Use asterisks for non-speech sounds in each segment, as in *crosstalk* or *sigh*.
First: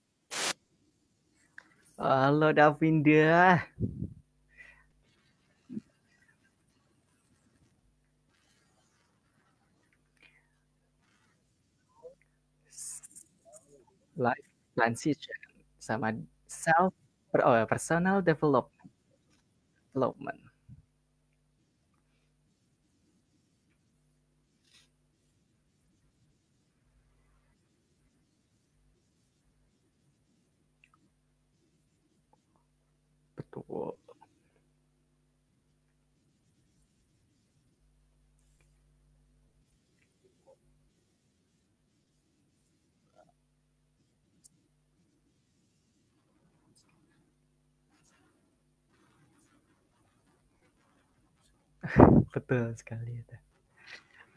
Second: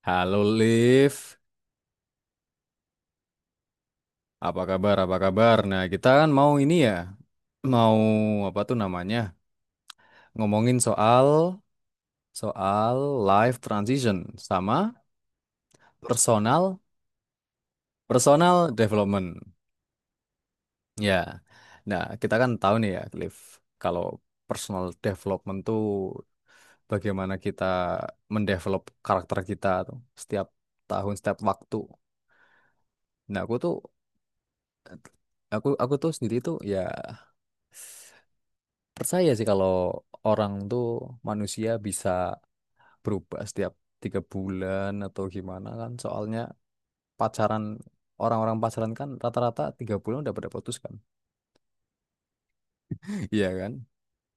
Halo Liv, Halo Davinda, apa kabar? Apa kabar? Nah, kita kan mau ini ya, mau apa tuh namanya? Ngomongin soal soal life transition life sama transition sama personal self per- oh, personal develop- personal development. development. Ya. Nah, kita kan tahu nih ya, Liv, kalau personal development tuh bagaimana kita mendevelop karakter kita tuh setiap tahun, setiap waktu. Nah, aku tuh Betul, aku aku tuh sendiri tuh ya percaya sih kalau orang tuh manusia bisa berubah setiap 3 bulan atau gimana kan. Soalnya pacaran orang-orang pacaran kan rata-rata 3 bulan udah pada putus kan. betul sekali *laughs* itu. Iya kan?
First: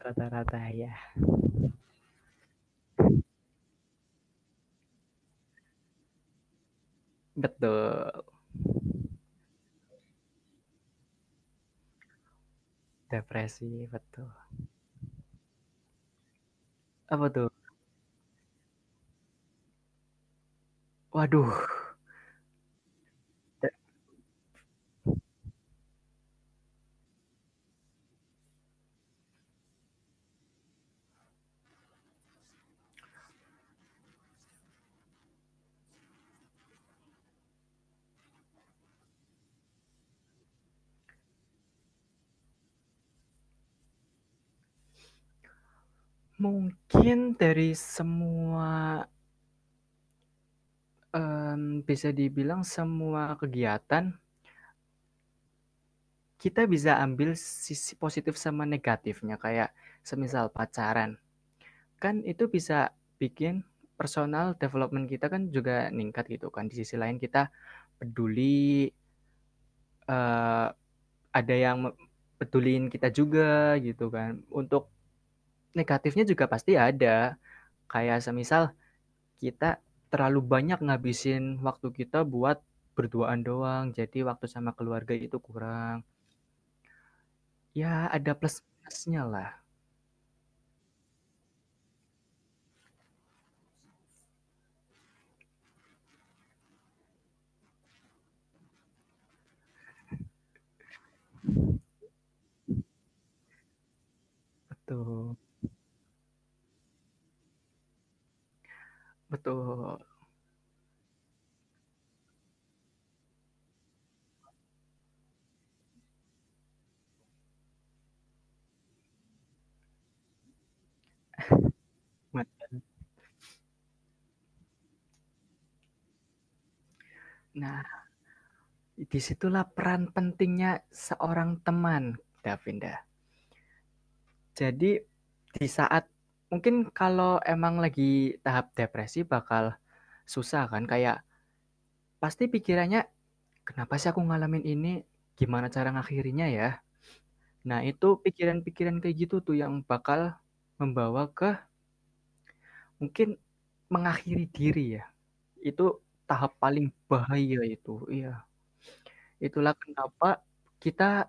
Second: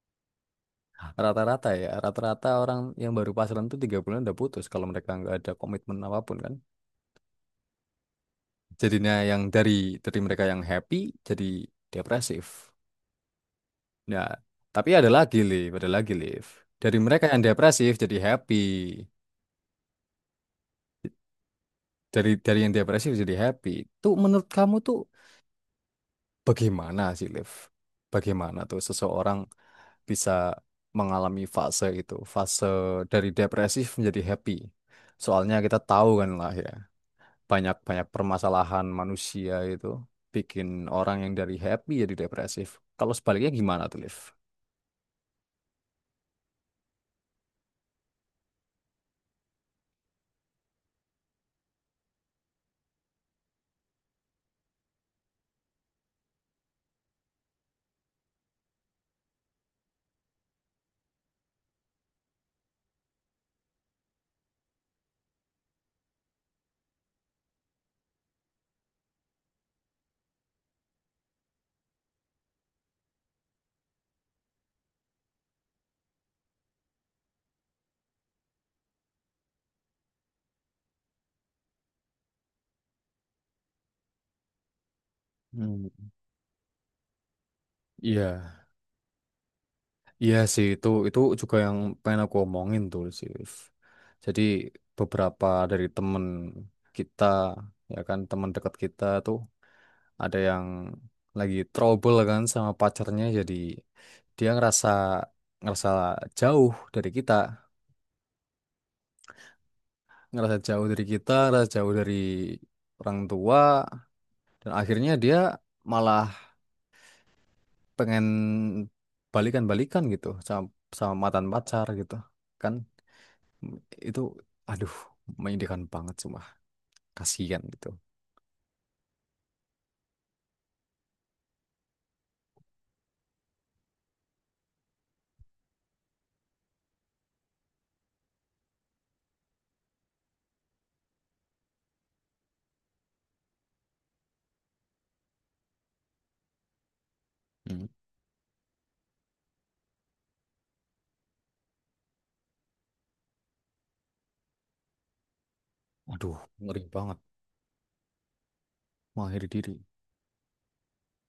Rata-rata ya. Rata-rata ya. Rata-rata orang yang baru pacaran tuh 3 bulan udah putus kalau mereka nggak ada komitmen apapun kan. Betul. Jadinya yang dari mereka yang happy jadi depresif. Depresi, Nah, betul. tapi ada lagi, Liv. Ada lagi, Liv. Dari Apa mereka yang tuh? depresif jadi happy. Waduh, Dari yang depresif jadi happy. da- Tuh menurut kamu tuh bagaimana sih, Liv? Bagaimana tuh seseorang bisa mengalami fase itu, fase dari depresif menjadi happy? Soalnya kita tahu kan lah ya, banyak-banyak permasalahan manusia itu bikin orang yang dari happy jadi depresif. Kalau sebaliknya gimana tuh, Liv? mungkin dari semua bisa dibilang semua kegiatan kita bisa ambil sisi positif sama negatifnya kayak semisal pacaran. Kan itu bisa bikin personal development kita kan juga meningkat gitu kan. Di sisi lain kita peduli, eee, ada yang me peduliin kita juga gitu kan. Untuk negatifnya juga pasti ada. Kayak semisal kita terlalu banyak ngabisin waktu kita buat berduaan doang, jadi waktu sama keluarga itu kurang. Hmm. Ya ada Iya. plus minusnya lah. Iya sih itu juga yang pengen aku omongin tuh sih, Liv. Jadi beberapa dari temen kita ya kan teman dekat kita tuh ada yang lagi trouble kan sama pacarnya jadi dia ngerasa Betul ngerasa jauh dari kita, betul. Ngerasa jauh dari orang tua dan akhirnya dia malah pengen balikan-balikan gitu sama sama mantan pacar gitu kan. Itu aduh, menyedihkan banget, cuma kasihan Nah, gitu. disitulah peran pentingnya seorang teman, Davinda. Jadi di saat mungkin kalau emang lagi tahap depresi bakal susah kan, kayak pasti pikirannya, "Kenapa sih aku ngalamin ini? Gimana cara ngakhirinya ya?" Nah, Hmm. itu pikiran-pikiran kayak gitu tuh yang bakal membawa ke mungkin mengakhiri diri ya. Itu Aduh, tahap ngeri paling banget bahaya itu, iya. mengakhiri Itulah diri. kenapa kita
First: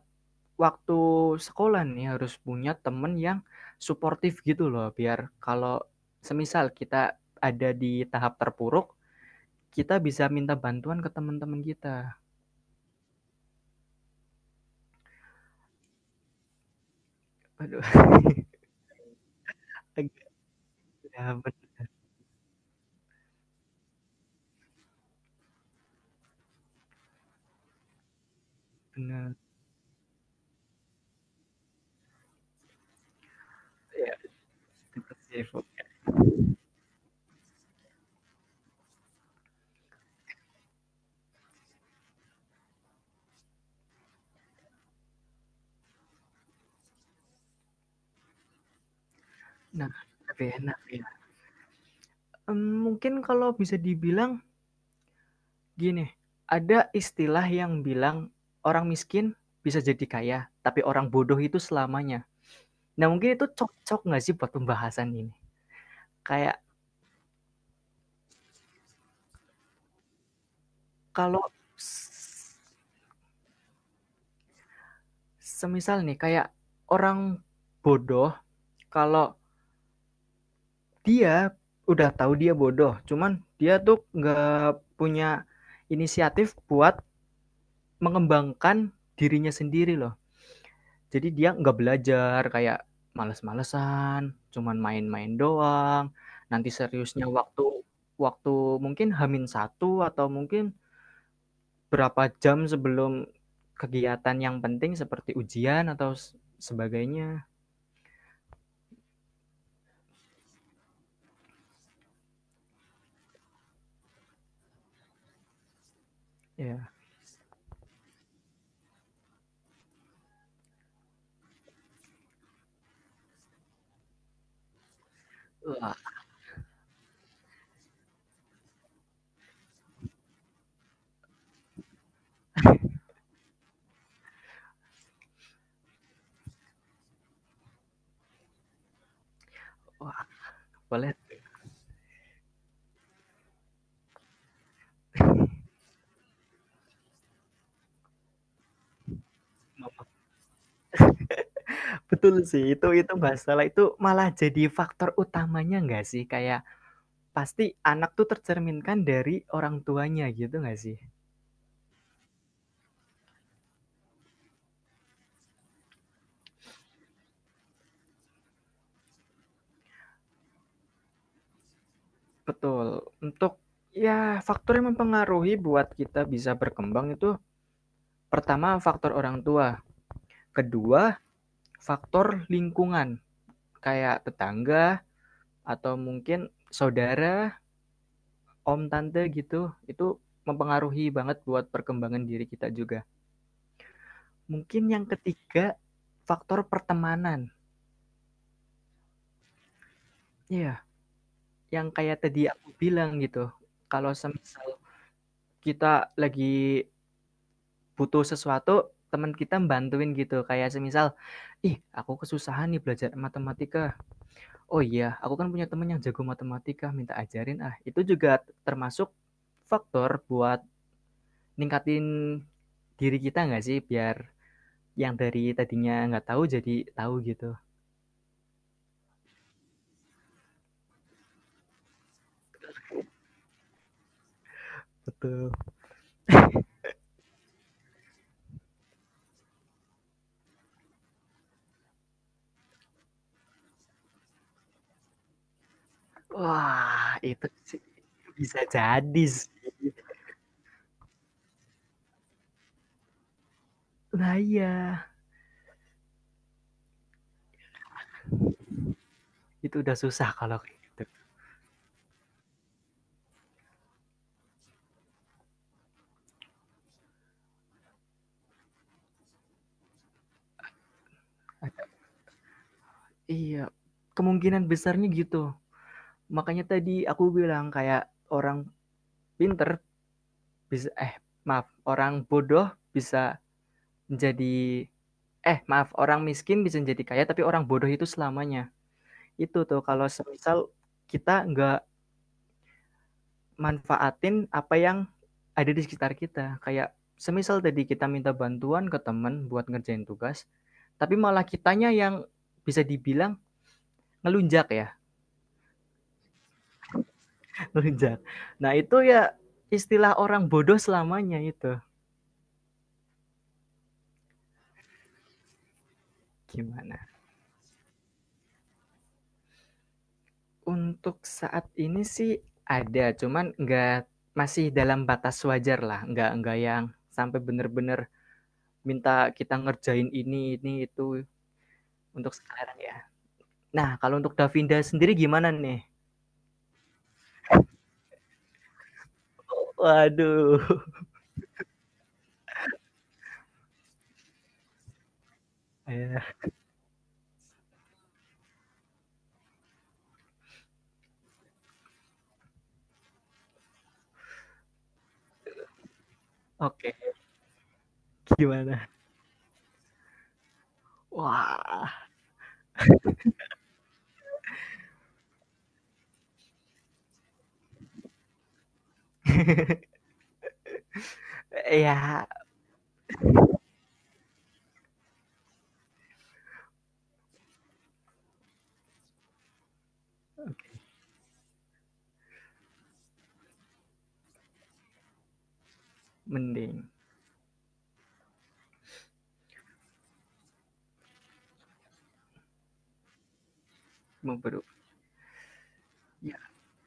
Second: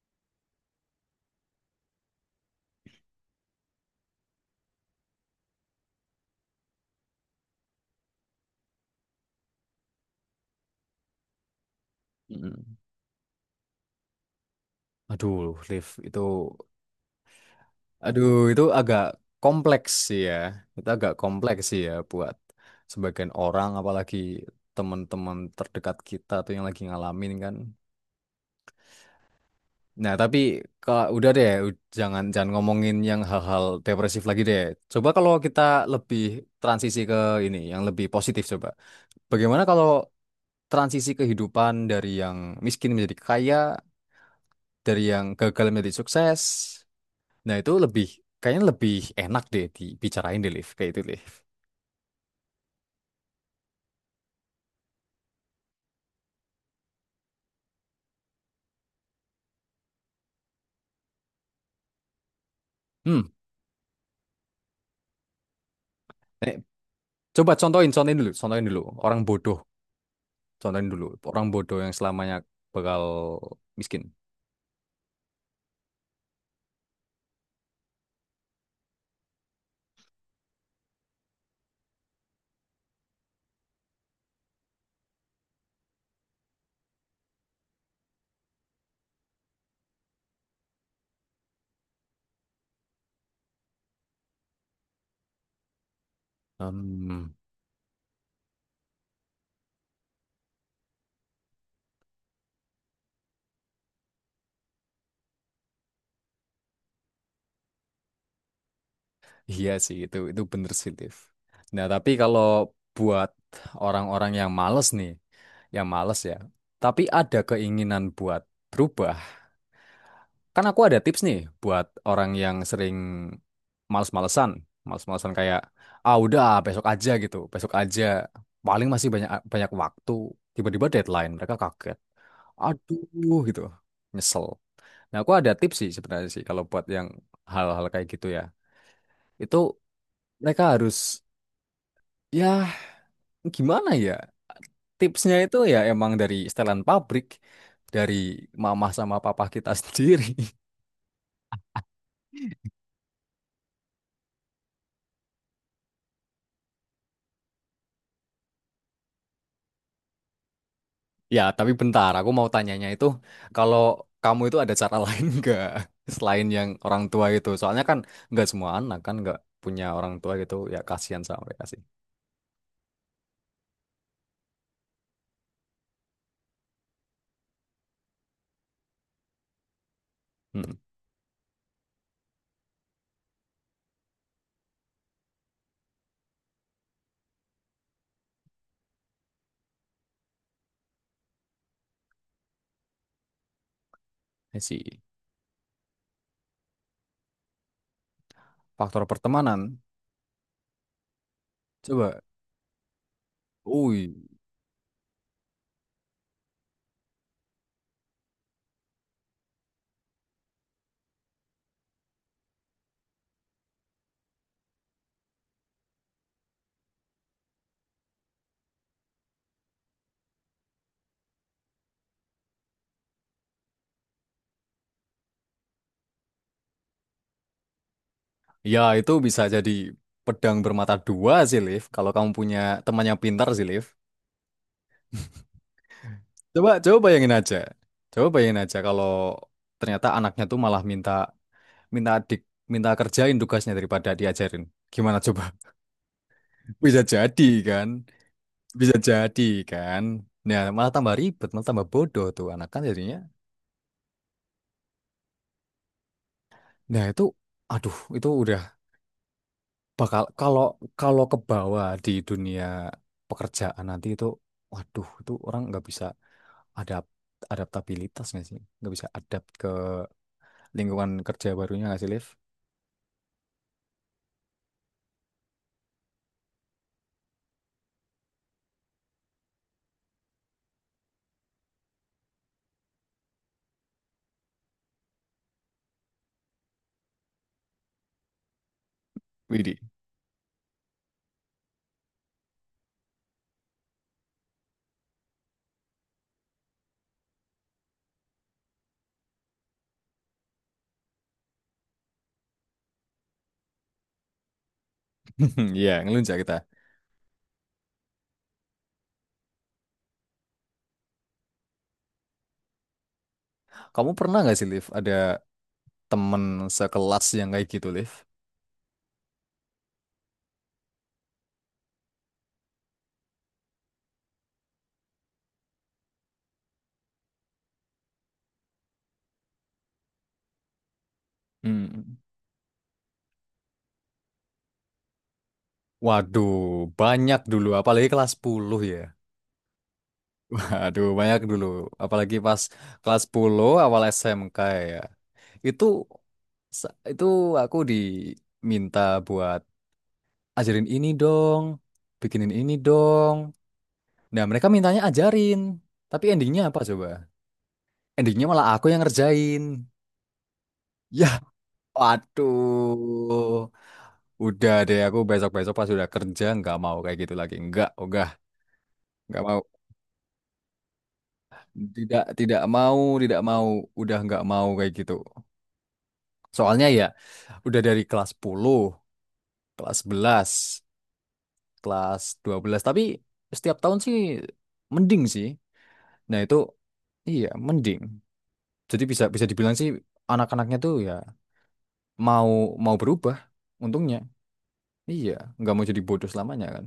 waktu sekolah nih harus punya temen yang suportif gitu loh biar kalau semisal kita ada di tahap terpuruk, kita bisa minta bantuan ke teman-teman kita. mm Aduh, live itu, Aduh, aduh, itu agak kompleks sih *laughs* ya, itu agak iya kompleks sih ya buat sebagian orang, apalagi teman-teman terdekat kita tuh yang lagi ngalamin kan. bener, Nah, tapi kalau udah deh, u- jangan jangan ngomongin yang hal-hal iya depresif lagi deh. Coba kalau depresif. kita lebih transisi ke ini yang lebih positif. Coba bagaimana kalau transisi kehidupan dari yang miskin menjadi kaya, dari yang gagal menjadi sukses. Nah, itu lebih, kayaknya lebih enak deh Nah, dibicarain tapi deh, Liv. enak Kayak itu, ya, Liv. Mungkin kalau bisa dibilang gini, ada istilah yang bilang orang miskin bisa jadi kaya, tapi orang bodoh itu selamanya. Nah Hmm. mungkin itu cocok nggak sih buat pembahasan ini? Eh, Kayak coba contohin, contohin dulu, contohin dulu. Orang bodoh, contohin dulu. kalau Orang bodoh yang selamanya s- bakal miskin. semisal nih kayak orang bodoh, kalau dia udah tahu dia bodoh, cuman dia tuh nggak punya inisiatif buat mengembangkan dirinya sendiri loh. Jadi dia nggak belajar kayak males-malesan, cuman main-main doang. Nanti seriusnya Hmm, waktu waktu mungkin hamin satu atau mungkin berapa jam sebelum kegiatan yang penting seperti ujian atau sebagainya. iya sih, itu bener sih, Liv. Nah, tapi kalau buat orang-orang yang males nih, yang males ya, Ya, tapi ada keinginan buat berubah, kan aku ada tips nih buat orang yang sering males-malesan. Males-malesan kayak, wah ah udah besok aja gitu, besok aja. Paling masih banyak banyak waktu. Tiba-tiba deadline, mereka kaget. Aduh gitu, nyesel. Nah, aku ada tips sih sebenarnya sih kalau buat yang hal-hal kayak gitu ya. Itu wah, mereka harus, boleh. ya gimana ya, tipsnya itu ya emang dari setelan pabrik. Dari mama sama papa kita sendiri. *laughs* Betul sih, itu masalah itu malah jadi faktor utamanya nggak sih? Kayak pasti anak tuh tercerminkan dari orang tuanya gitu nggak sih? Ya, tapi bentar, aku mau tanyanya itu, kalau kamu itu ada cara *laughs* lain nggak selain yang orang tua itu? Soalnya kan nggak semua anak kan nggak punya orang tua gitu, ya kasihan sama mereka sih. Betul, untuk ya faktor yang mempengaruhi buat kita bisa berkembang itu pertama faktor orang tua, Hmm, kedua faktor lingkungan kayak tetangga atau mungkin saudara, om, tante gitu, itu mempengaruhi banget buat perkembangan diri kita juga. I Mungkin see. yang ketiga, faktor pertemanan. Faktor pertemanan, Iya, yang coba. kayak tadi aku bilang gitu, Ui, kalau semisal kita lagi butuh sesuatu, teman kita bantuin gitu, kayak semisal, "Ih, aku kesusahan nih belajar matematika. Oh iya, aku kan punya teman yang jago matematika, minta ajarin ah." Itu juga termasuk faktor buat ningkatin diri kita nggak sih? Biar yang dari tadinya nggak tahu jadi tahu gitu. ya itu bisa jadi pedang bermata dua sih, Liv. Kalau kamu punya temannya pintar sih, Liv. Betul. Coba, coba bayangin aja. Coba bayangin aja kalau ternyata anaknya tuh malah minta, minta adik, minta kerjain tugasnya daripada diajarin. Gimana coba? Bisa Wah, jadi itu sih kan, bisa bisa jadi jadi sih. kan. Nah, malah tambah ribet, malah tambah bodoh tuh anak kan jadinya. Nah iya, Nah, itu aduh, itu udah itu udah bakal susah kalau kalau kayak gitu. kalau ke bawah di dunia pekerjaan nanti itu waduh, itu orang nggak bisa adapt adaptabilitas nggak sih? Nggak bisa adapt ke lingkungan kerja barunya nggak sih, Liv? Iya, kemungkinan besarnya gitu. Makanya tadi aku bilang kayak orang pinter bisa eh maaf, orang bodoh bisa menjadi eh maaf, orang miskin bisa menjadi kaya tapi orang bodoh itu selamanya. Itu Widi. tuh kalau semisal kita nggak manfaatin apa yang ada di sekitar kita. Kayak semisal tadi kita minta bantuan ke teman buat ngerjain tugas, tapi malah kitanya yang bisa dibilang ngelunjak ya, *laughs* Iya, ngelunjak kita. *laughs* ngelunjak. Nah itu ya istilah orang bodoh selamanya itu. Kamu pernah nggak sih, Liv, ada temen Gimana? sekelas yang kayak gitu, Liv? Untuk saat ini sih ada, cuman nggak masih dalam batas wajar lah, nggak yang sampai bener-bener minta kita ngerjain ini itu Hmm. untuk sekarang ya. Nah kalau untuk Davinda sendiri gimana nih? Waduh, banyak dulu, apalagi kelas 10 ya. Waduh. Waduh, banyak dulu. Apalagi pas kelas 10 awal SMK ya. Itu Ya, itu aku diminta buat ajarin ini dong, bikinin ini dong. Nah, mereka mintanya ajarin. Tapi endingnya apa oke, coba? okay. Endingnya malah aku Gimana? yang ngerjain. Yah, Wah, waduh. Udah deh, aku besok-besok pas udah kerja nggak mau kayak gitu lagi. Nggak, udah, nggak mau. Tidak, ya tidak mau, tidak mau. Udah nggak mau kayak gitu. Soalnya ya udah dari kelas 10, kelas 11, kelas 12, tapi setiap tahun sih mending sih. Nah, itu mending iya, mending. Jadi bisa bisa dibilang sih anak-anaknya tuh ya mau mau berubah untungnya. memperuk. Iya, nggak mau jadi bodoh Ya, selamanya kan.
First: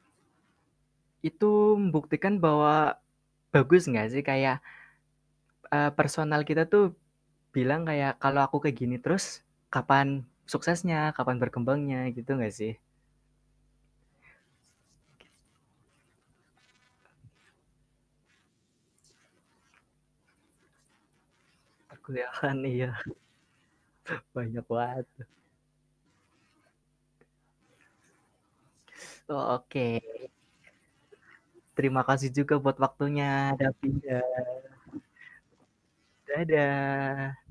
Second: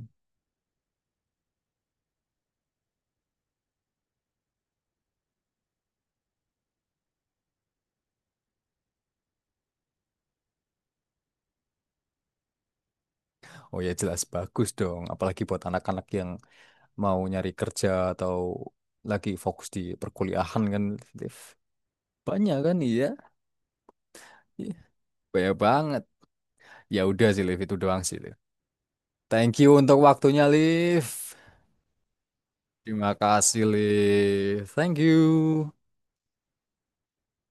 itu membuktikan bahwa bagus nggak sih kayak eh, personal kita tuh bilang kayak kalau aku kayak gini terus kapan suksesnya, kapan berkembangnya gitu nggak sih? Oh ya jelas bagus dong, apalagi buat anak-anak yang mau nyari kerja atau lagi fokus di perkuliahan kan, Liv. Banyak Perkuliahan kan iya iya. banyak Iya, banget. banyak banget. Ya udah sih, Liv, itu doang sih, Liv. Oh, Thank you oke, untuk okay. waktunya, Liv. Terima kasih juga buat Terima waktunya, kasih, Davina. Liv. Thank you. Dadah.